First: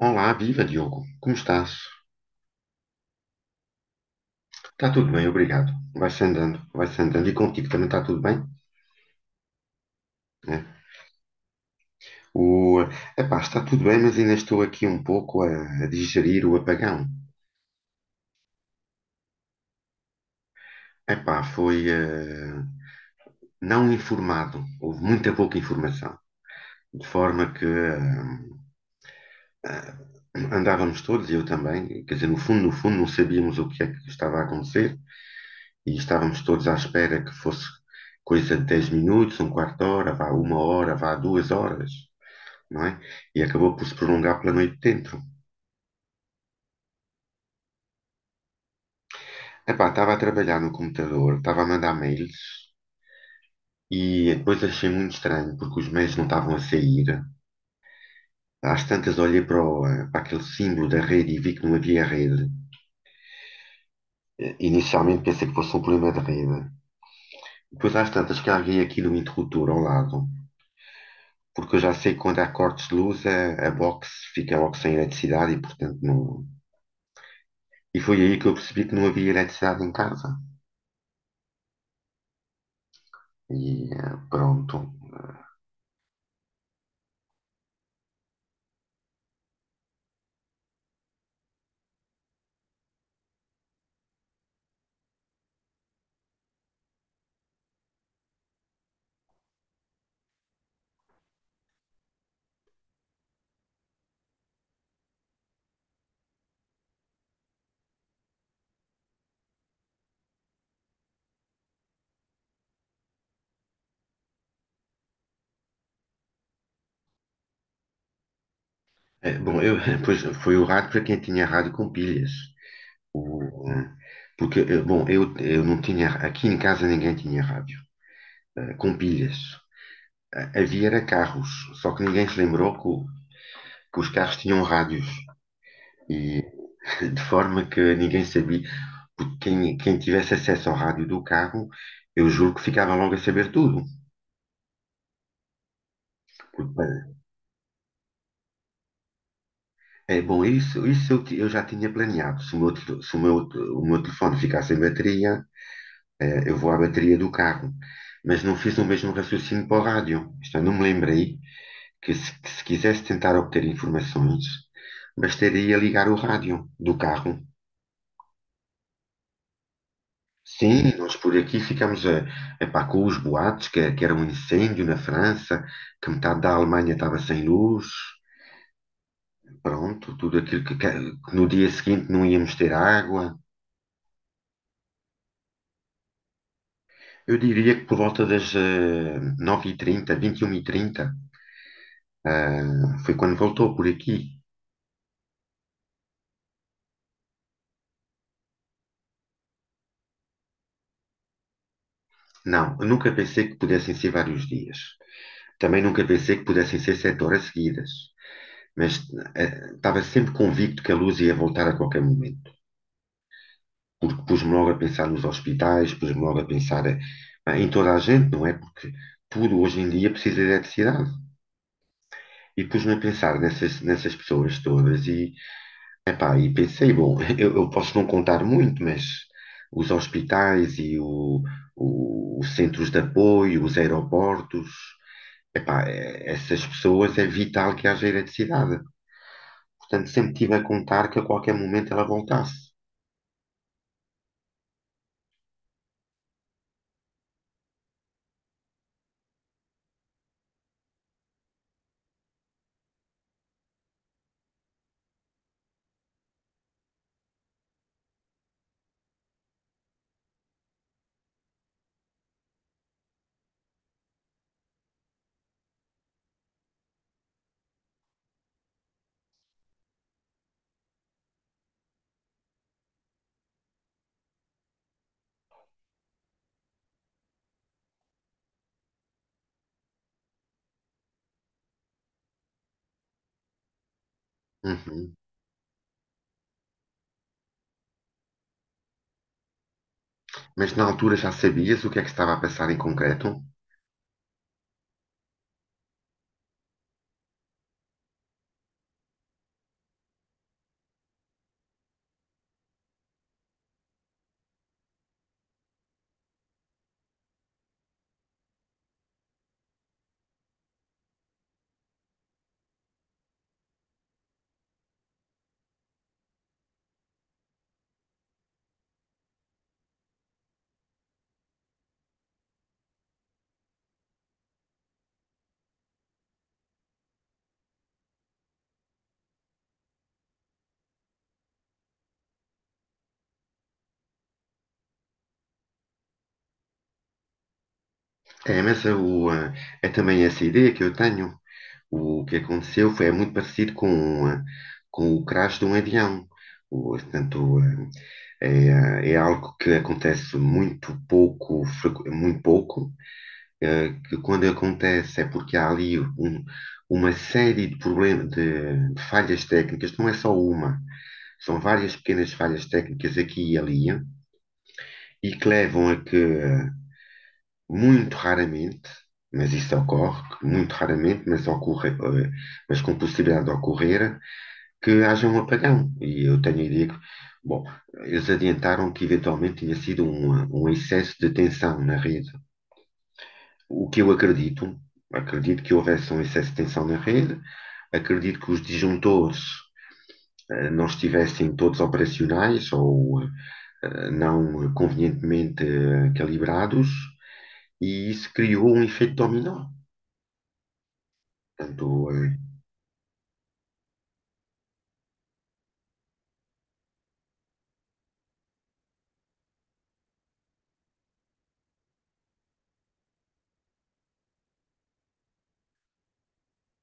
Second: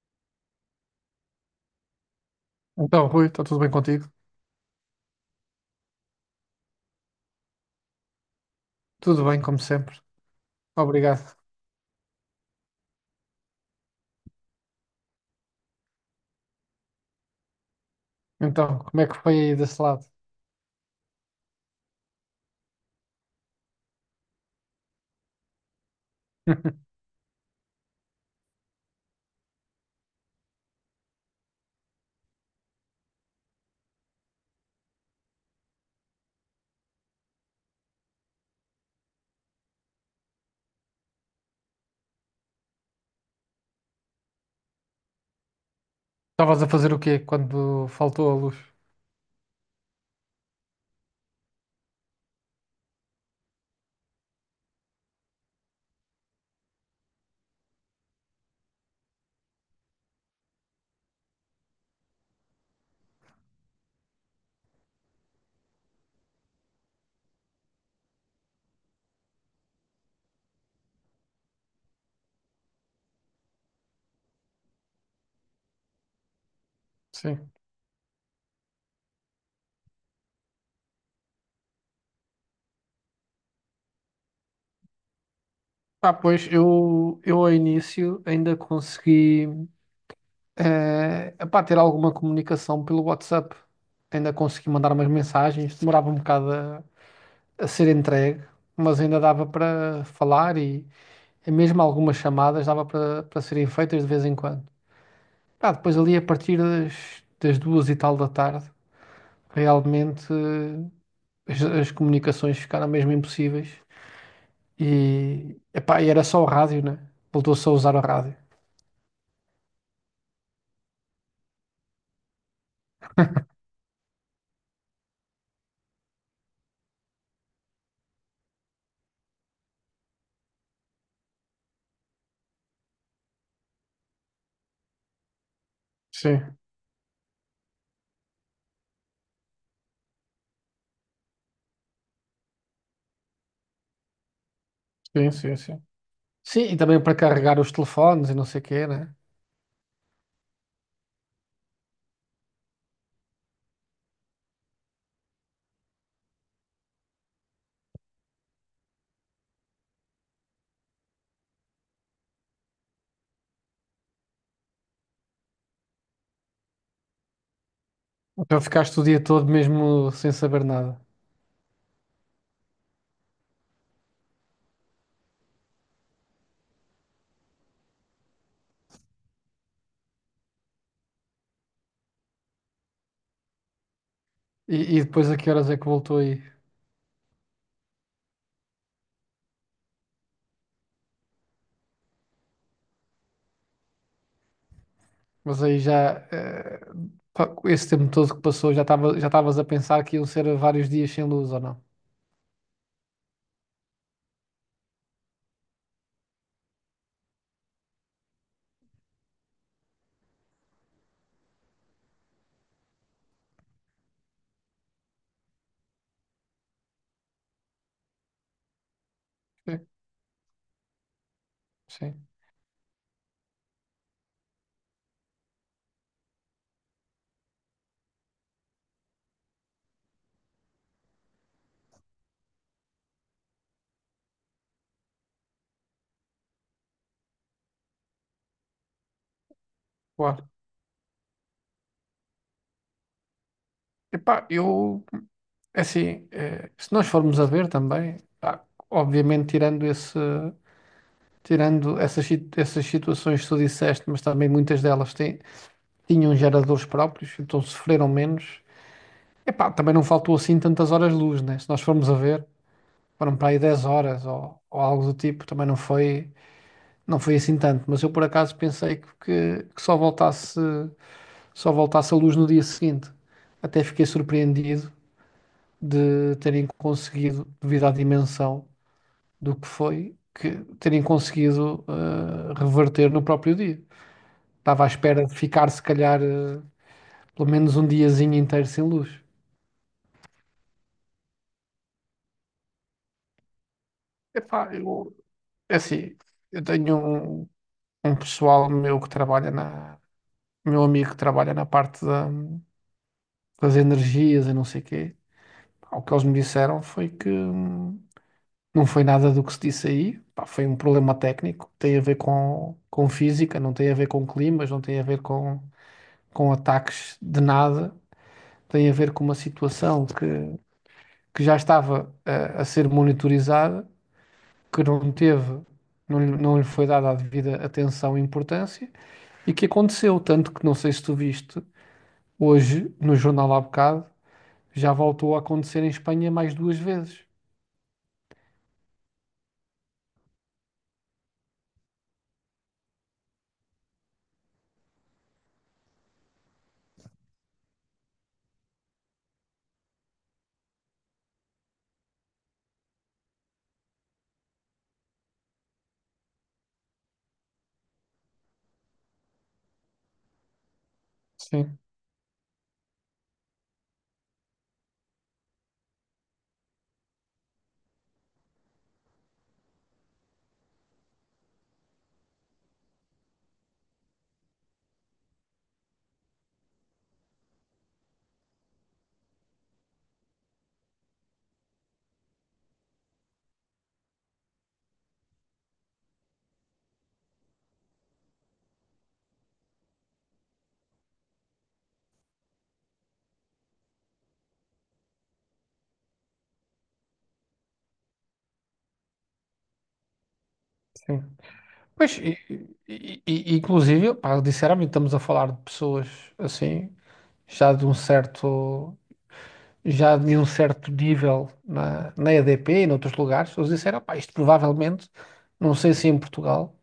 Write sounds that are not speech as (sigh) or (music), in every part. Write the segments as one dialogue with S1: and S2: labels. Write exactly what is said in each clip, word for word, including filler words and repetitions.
S1: Olá, viva Diogo, como estás?
S2: Então, Rui, está tudo bem contigo?
S1: Está tudo bem, obrigado. Vai-se andando, vai-se andando. E contigo também está tudo bem?
S2: Tudo bem, como sempre.
S1: É.
S2: Obrigado.
S1: O, epá, está tudo bem, mas ainda estou aqui um pouco a, a digerir o apagão.
S2: Então, como é que foi aí desse lado?
S1: Epá, foi eh, não informado, houve muita pouca informação,
S2: (laughs)
S1: de forma que eh, eh, andávamos todos, e eu também, quer dizer, no fundo, no fundo, não sabíamos o que é que estava a acontecer e estávamos todos à espera que fosse coisa de dez minutos, um quarto de hora, vá uma hora, vá duas horas, não é? E acabou por se prolongar pela noite dentro.
S2: Estavas a fazer o quê quando faltou a luz?
S1: Epá, estava a trabalhar no computador, estava a mandar mails. E depois achei muito estranho, porque os meios não estavam a sair. Às tantas olhei para, o- para aquele símbolo da rede e vi que não havia rede. Eh, Inicialmente pensei que fosse um problema de rede. Depois às tantas carreguei aqui no interruptor ao lado, porque eu já sei que quando há cortes de luz a, a box fica logo sem eletricidade e portanto não...
S2: Sim.
S1: E foi aí que eu percebi que não havia eletricidade em casa. E eh, pronto.
S2: Ah, pois, eu, eu ao início ainda consegui eh, epá, ter alguma comunicação pelo WhatsApp. Ainda consegui mandar umas mensagens, demorava um bocado a, a ser entregue, mas ainda dava para falar e, e mesmo algumas chamadas dava para para serem feitas de vez em quando. Ah, depois ali a partir das, das duas e tal da tarde, realmente as, as comunicações ficaram mesmo impossíveis. E, epá, e era só o rádio, né? Voltou-se a usar o rádio.
S1: Eh, Bom, eu, (laughs) pois, foi o rádio para quem tinha rádio com pilhas. O, eh, Porque, eh, bom, eu, eu não tinha, aqui em casa ninguém tinha rádio, eh, com pilhas. Ah, havia era carros, só que ninguém se lembrou que, o- que os carros tinham rádios. E
S2: Sim,
S1: (laughs) de forma que ninguém sabia, porque quem, quem tivesse acesso ao rádio do carro, eu juro que ficava logo a saber tudo.
S2: sim, sim, sim. Sim, e
S1: Porque,
S2: também para
S1: eh,
S2: carregar os telefones e não sei o quê, né?
S1: é bom, isso, isso eu, ti- eu já tinha planeado. Se o meu, tel- se o meu, te- o meu telefone ficar sem bateria, eh, eu vou à bateria do carro. Mas não fiz o mesmo raciocínio para o rádio. Isto eu não me lembrei que se, que se quisesse tentar obter informações, bastaria ligar o rádio do carro.
S2: Então ficaste o dia todo mesmo sem saber
S1: Sim,
S2: nada.
S1: nós por aqui ficamos a, epá, com os boatos, que, que era um incêndio na França, que metade da Alemanha estava sem luz, pronto, tudo aquilo que, que- que no dia seguinte não íamos ter água.
S2: E, e depois a que horas é que voltou aí?
S1: Eu diria que por volta das eh, nove e trinta, vinte e uma e trinta, ah, foi quando voltou por aqui.
S2: Mas aí já, eh, pá, esse tempo todo que passou, já estava, já estavas a pensar que iam ser vários dias sem luz ou não?
S1: Não, eu nunca pensei que pudessem ser vários dias. Também nunca pensei que pudessem ser sete horas seguidas. Mas eh, estava sempre convicto que a luz ia voltar a qualquer momento. Porque pus-me logo a pensar nos hospitais, pus-me logo a pensar eh, em toda a gente, não é? Porque tudo hoje
S2: Sim,
S1: em dia precisa de eletricidade.
S2: sim,
S1: E pus-me a pensar nessas, nessas pessoas todas e, epá, e pensei, bom, (laughs) eu, eu posso não contar muito, mas os hospitais e o, o- os centros de apoio, os aeroportos, epá, eh, essas pessoas é vital que haja eletricidade. Portanto, sempre
S2: claro.
S1: tive a contar que a qualquer momento ela voltasse.
S2: Epá, eu é assim, eh, se nós formos a ver também, pá, obviamente tirando esse, tirando essas, si- essas situações que tu disseste, mas também muitas delas têm, tinham geradores próprios, então sofreram menos. Epá, também não faltou assim tantas horas-luz, né? Se nós formos a ver, foram para aí dez horas ou, ou algo do tipo, também não foi, não foi assim tanto. Mas eu por acaso pensei que, que, que só voltasse, só voltasse a luz no dia seguinte. Até fiquei surpreendido de terem conseguido, devido à dimensão do que foi, que terem conseguido eh, reverter no próprio dia. Estava à
S1: Uhum.
S2: espera de ficar, se calhar, eh, pelo menos um diazinho inteiro sem luz.
S1: Mas na altura já sabias o que é que estava a passar em concreto?
S2: Epá, eu, é assim, eu tenho um, um pessoal meu que trabalha na, meu amigo que trabalha na parte da- das energias e não sei quê. Pá, o que eles me disseram foi que hum, não foi nada do que se disse aí. Pá, foi um problema técnico, tem a ver com, com física, não tem a ver com climas, não tem a ver com, com ataques de nada. Tem a ver com uma situação que, que já estava a, a ser monitorizada, que não teve, não, lhe- não lhe foi dada a devida atenção e importância e que aconteceu, tanto que não sei se tu viste, hoje no jornal há bocado, já voltou a acontecer em Espanha mais duas vezes.
S1: É, mas é, eh, é também essa ideia que eu tenho. O que aconteceu foi é muito parecido com, eh, com o crash de um avião. O, portanto, eh, é, é algo que acontece muito pouco, frequ- muito pouco, eh, que quando acontece é porque há ali um- uma série de problemas, de, de falhas técnicas, não é só uma. São
S2: Sim,
S1: várias pequenas falhas técnicas aqui e ali e que levam a que muito raramente, mas isso ocorre, muito raramente, mas, ocorre, eh, mas com possibilidade de ocorrer, que haja um apagão. E eu tenho a ideia que, bom, eles adiantaram que eventualmente tinha sido um, um excesso de tensão na rede. O que eu acredito, acredito que houvesse um excesso de tensão na rede, acredito que os disjuntores eh, não estivessem todos operacionais ou eh, eh, não convenientemente eh, calibrados e isso criou um efeito dominó.
S2: sim.
S1: Portanto,
S2: Pois, e, e- e- inclusive, pá, sinceramente, estamos a falar de pessoas assim, já de um certo, já de um certo nível na, na E D P e noutros lugares. Eles disseram, pá, isto provavelmente, não sei se em Portugal,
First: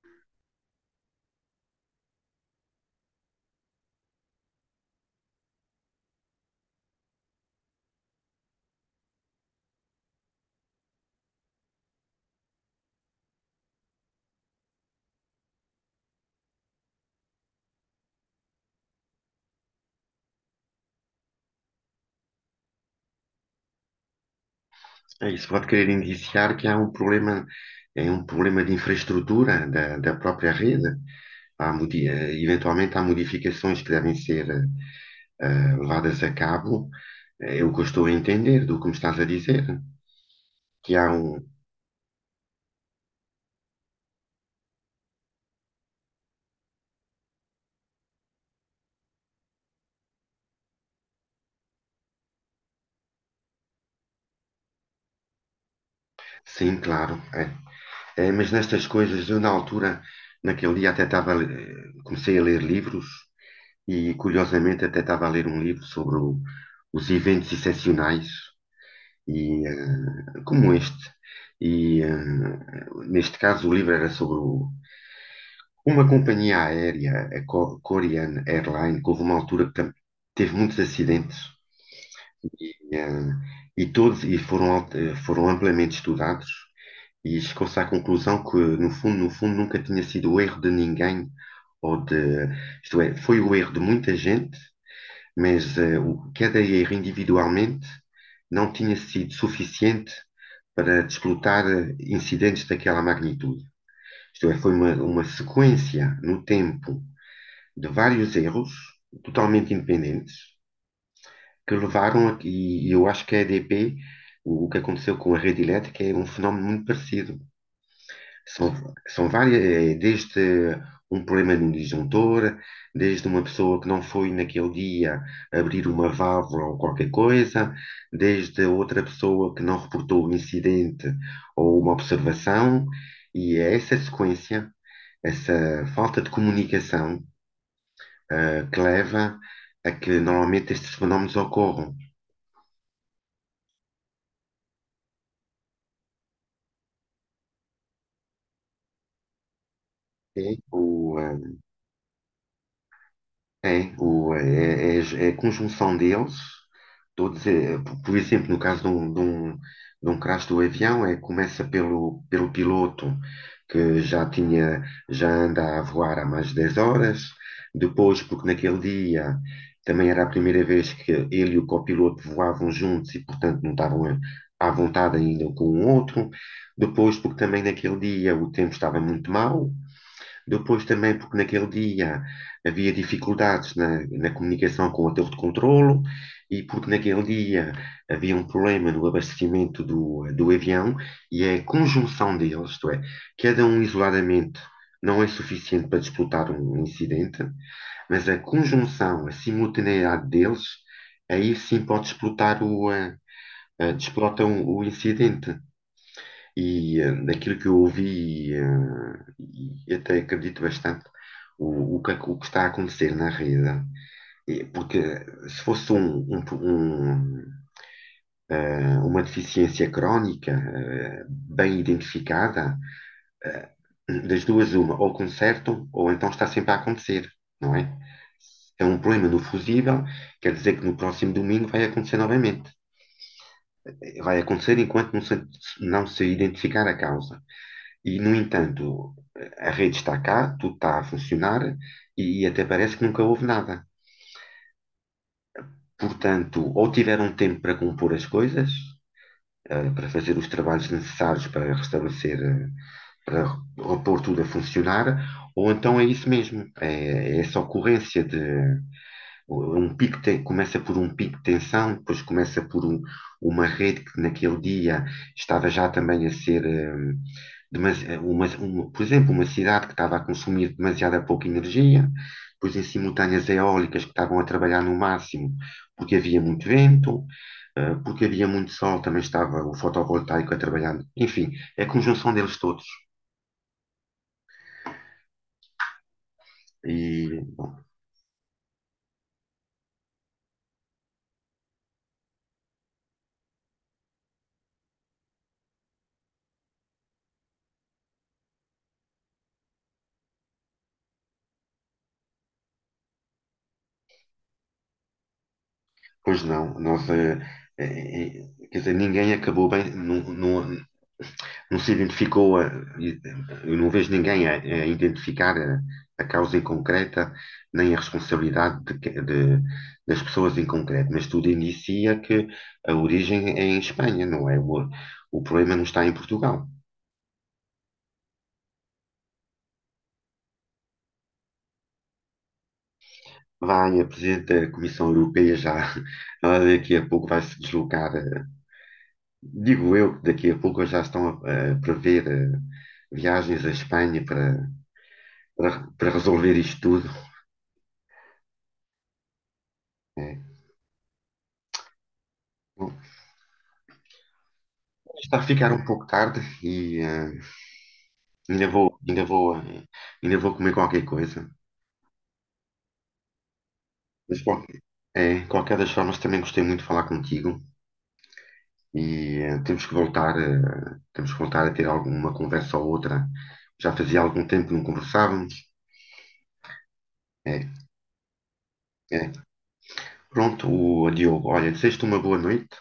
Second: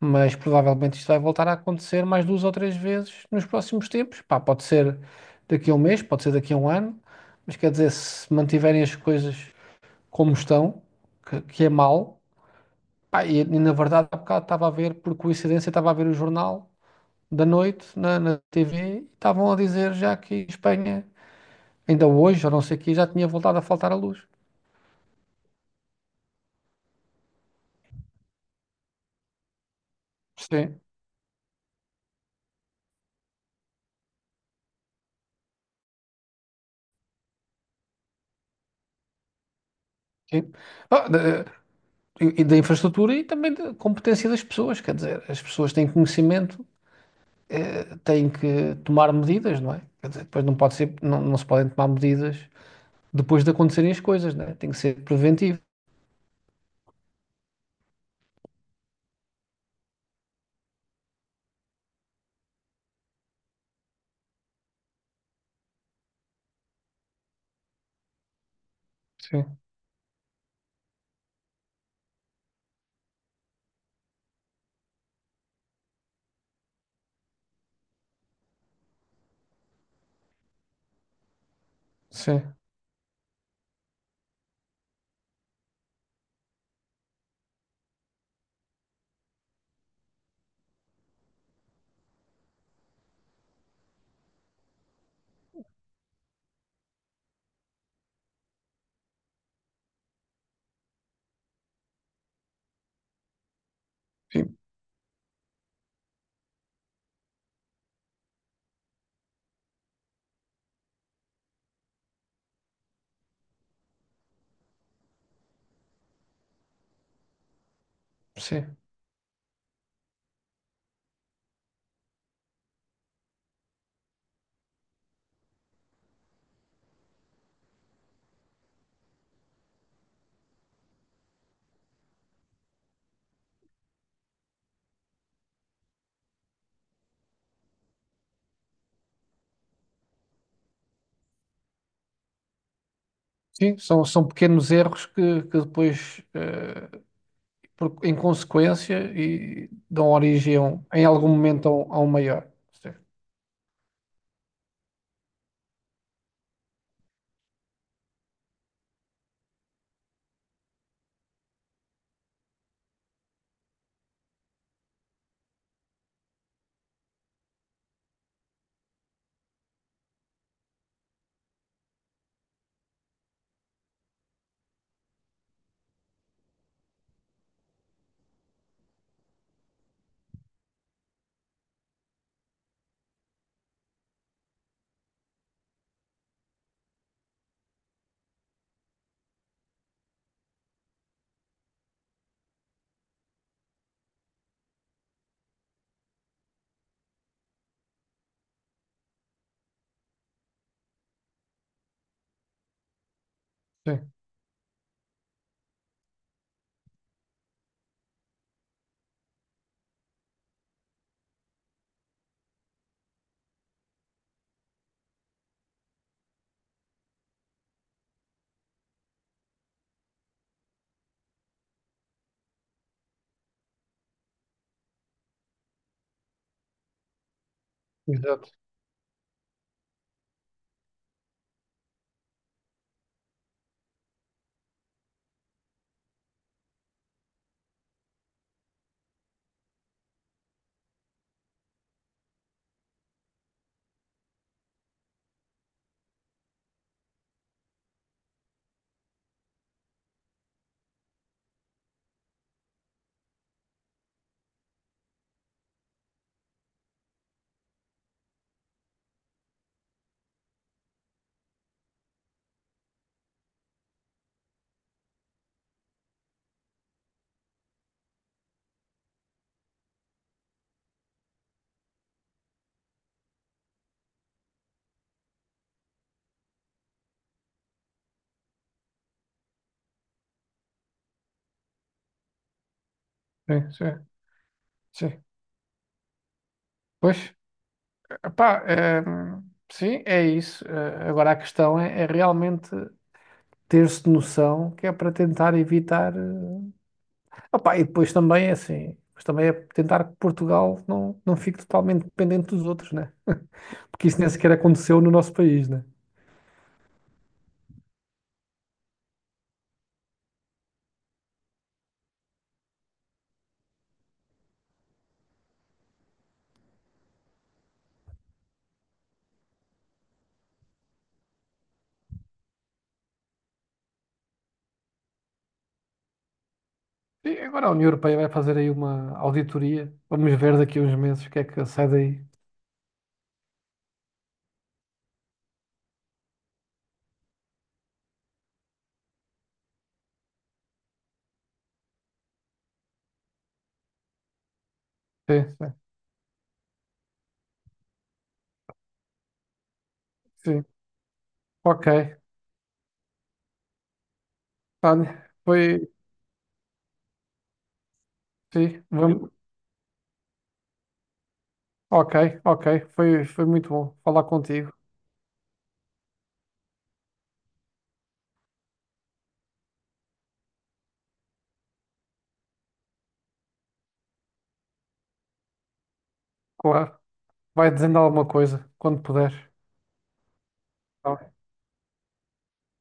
S2: mas provavelmente isto vai voltar a acontecer mais duas ou três vezes nos próximos tempos. Pá, pode ser daqui a um mês, pode ser daqui a um ano, mas quer dizer, se mantiverem as coisas como estão, que, que é mal, pá, e, e na verdade há bocado estava a ver, por coincidência, estava a ver o jornal da noite na, na T V e estavam a dizer já que Espanha, ainda hoje, ou não sei o que, já tinha voltado a faltar a luz.
S1: eh, isso pode querer indiciar que há um problema, é um problema de infraestrutura da, da própria
S2: Sim,
S1: rede. Há, eventualmente há modificações que devem ser uh, levadas a cabo. É é o que eu estou a entender do que me estás a dizer.
S2: sim.
S1: Que há
S2: Ah,
S1: um.
S2: da- eh, e da infraestrutura e também da competência das pessoas, quer dizer, as pessoas têm conhecimento, eh, têm que tomar medidas, não é? Quer dizer, depois não pode ser, não, não se podem tomar medidas depois de acontecerem as coisas, não é? Tem que ser preventivo.
S1: Sim, claro. É. É, mas nestas coisas, eu na altura, naquele dia até estava, eh, comecei a ler livros. E curiosamente até estava a ler um livro sobre o- os eventos excepcionais
S2: Sim,
S1: e eh, como este. E eh, neste caso o livro era sobre o- uma companhia aérea, a Co- Korean Airline, que houve uma altura que tam- teve muitos acidentes
S2: sim,
S1: e, eh, e todos e foram, al- eh, foram amplamente estudados e chegou-se à conclusão que no fundo, no fundo, nunca tinha sido o erro de ninguém ou de, isto é, foi o erro de muita gente, mas eh, o- cada erro individualmente não tinha sido suficiente para desplotar eh, incidentes daquela magnitude. Isto é,
S2: sim,
S1: foi uma, uma sequência no tempo de vários erros totalmente independentes que levaram a, e eu acho que a E D P, o, o que aconteceu com a rede elétrica, é um fenómeno muito parecido. São,
S2: sim.
S1: São várias, é, desde um problema no disjuntor, desde uma pessoa que não foi naquele dia abrir uma válvula ou qualquer coisa, desde outra pessoa que não reportou um incidente ou uma observação, e é essa sequência, essa falta de comunicação, ah, que leva a que normalmente estes fenómenos ocorram.
S2: Sim, são, são pequenos erros que, que depois, eh, por- em consequência, e dão origem
S1: É
S2: a um- em
S1: o,
S2: algum
S1: ah,
S2: momento a um, a um maior. Sim,
S1: É, o, é, é- É a conjunção deles, todos, é, por por exemplo, no caso de um, de um, de um crash do avião, é, começa pelo, pelo piloto, que já tinha, já anda a voar há mais de dez horas, depois, porque naquele dia também era a primeira vez que ele e o copiloto voavam juntos e, portanto, não estavam a- à vontade ainda um com o outro, depois, porque também naquele dia o tempo estava muito mau, depois também, porque naquele dia havia dificuldades na, na comunicação com a torre de controlo e porque naquele dia havia um problema no abastecimento do, do avião e é a conjunção deles, isto é, cada um isoladamente não é suficiente para disputar um um incidente, mas a conjunção, a simultaneidade deles, aí sim pode explotar o, a eh,
S2: sim,
S1: desplota o, o incidente. E eh, daquilo que eu ouvi, eh, e até acredito bastante, o, o que, o que está a acontecer na rede. Eh, porque eh, se fosse um- um- um, eh, uma deficiência crónica, eh, bem identificada, eh, das duas uma, ou consertam, ou então está sempre a acontecer, não é?
S2: exato.
S1: Se é um problema no fusível, quer dizer que no próximo domingo vai acontecer novamente. Eh, Vai acontecer enquanto não se, não se identificar a causa. E, no entanto, a rede está cá, tudo está a funcionar e até parece que nunca houve nada. Portanto, ou tiveram tempo para compor as coisas, eh, para fazer os trabalhos necessários para restabelecer, eh, para repor tudo a funcionar, ou então é isso mesmo, é é essa ocorrência de um pico te- começa por um pico de tensão, depois começa por um- uma rede que naquele dia estava já também a ser, hum, demas- uma- uma- por exemplo, uma cidade que estava a consumir demasiada pouca energia, depois em simultâneo as eólicas que estavam a trabalhar no máximo porque havia muito vento, eh, porque havia muito sol, também estava o fotovoltaico a trabalhar. Enfim, é a conjunção deles todos.
S2: Sim, sim, sim. Pois.
S1: E, bom,
S2: Epá, eh, sim, é isso. Eh, agora a questão é, é realmente ter-se noção que é para tentar evitar. Eh, epá, e depois também é assim, mas também é tentar que Portugal não, não fique totalmente dependente dos outros, né? Porque isso nem sequer aconteceu no nosso país, né?
S1: pois não, nós, eh, eh, eh, quer dizer, ninguém acabou bem, não, não, não se identificou, a, e- eu não vejo ninguém a, a identificar a, a causa em concreta, nem a responsabilidade de que- de- das pessoas em concreto, mas tudo inicia que a origem é em Espanha, não é? O, o problema não está em Portugal.
S2: E agora a União Europeia vai fazer aí uma auditoria. Vamos ver daqui a uns meses o que é que sai daí.
S1: Vai, a Presidente da Comissão Europeia já, (laughs) ela daqui a pouco vai se deslocar. Digo eu que daqui a pouco já estão a, a prever eh, viagens à Espanha para,
S2: Sim, sim,
S1: para, para resolver isto tudo. É.
S2: sim. Ok.
S1: Bom,
S2: Tânia,
S1: está a ficar um
S2: foi.
S1: pouco tarde e eh, ainda
S2: Sim,
S1: vou, ainda
S2: vamos.
S1: vou, eh, ainda vou comer qualquer coisa.
S2: Ok, ok. Foi, foi muito bom falar
S1: Mas
S2: contigo.
S1: qualquer, é, qualquer das formas também gostei muito de falar contigo e eh, temos que voltar, eh, temos que voltar a ter alguma conversa ou outra. Já fazia algum tempo que não conversávamos.
S2: Claro.
S1: É,
S2: Vai dizendo alguma coisa quando
S1: é.
S2: puder.
S1: Pronto, o
S2: Tá bem?
S1: Diogo, olha, desejo-te uma boa noite.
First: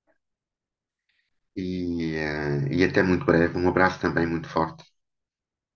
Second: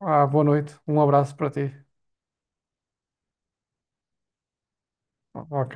S2: Ah, boa noite. Um abraço para ti.
S1: E, eh, e até muito breve. Um abraço também muito forte.
S2: Ok.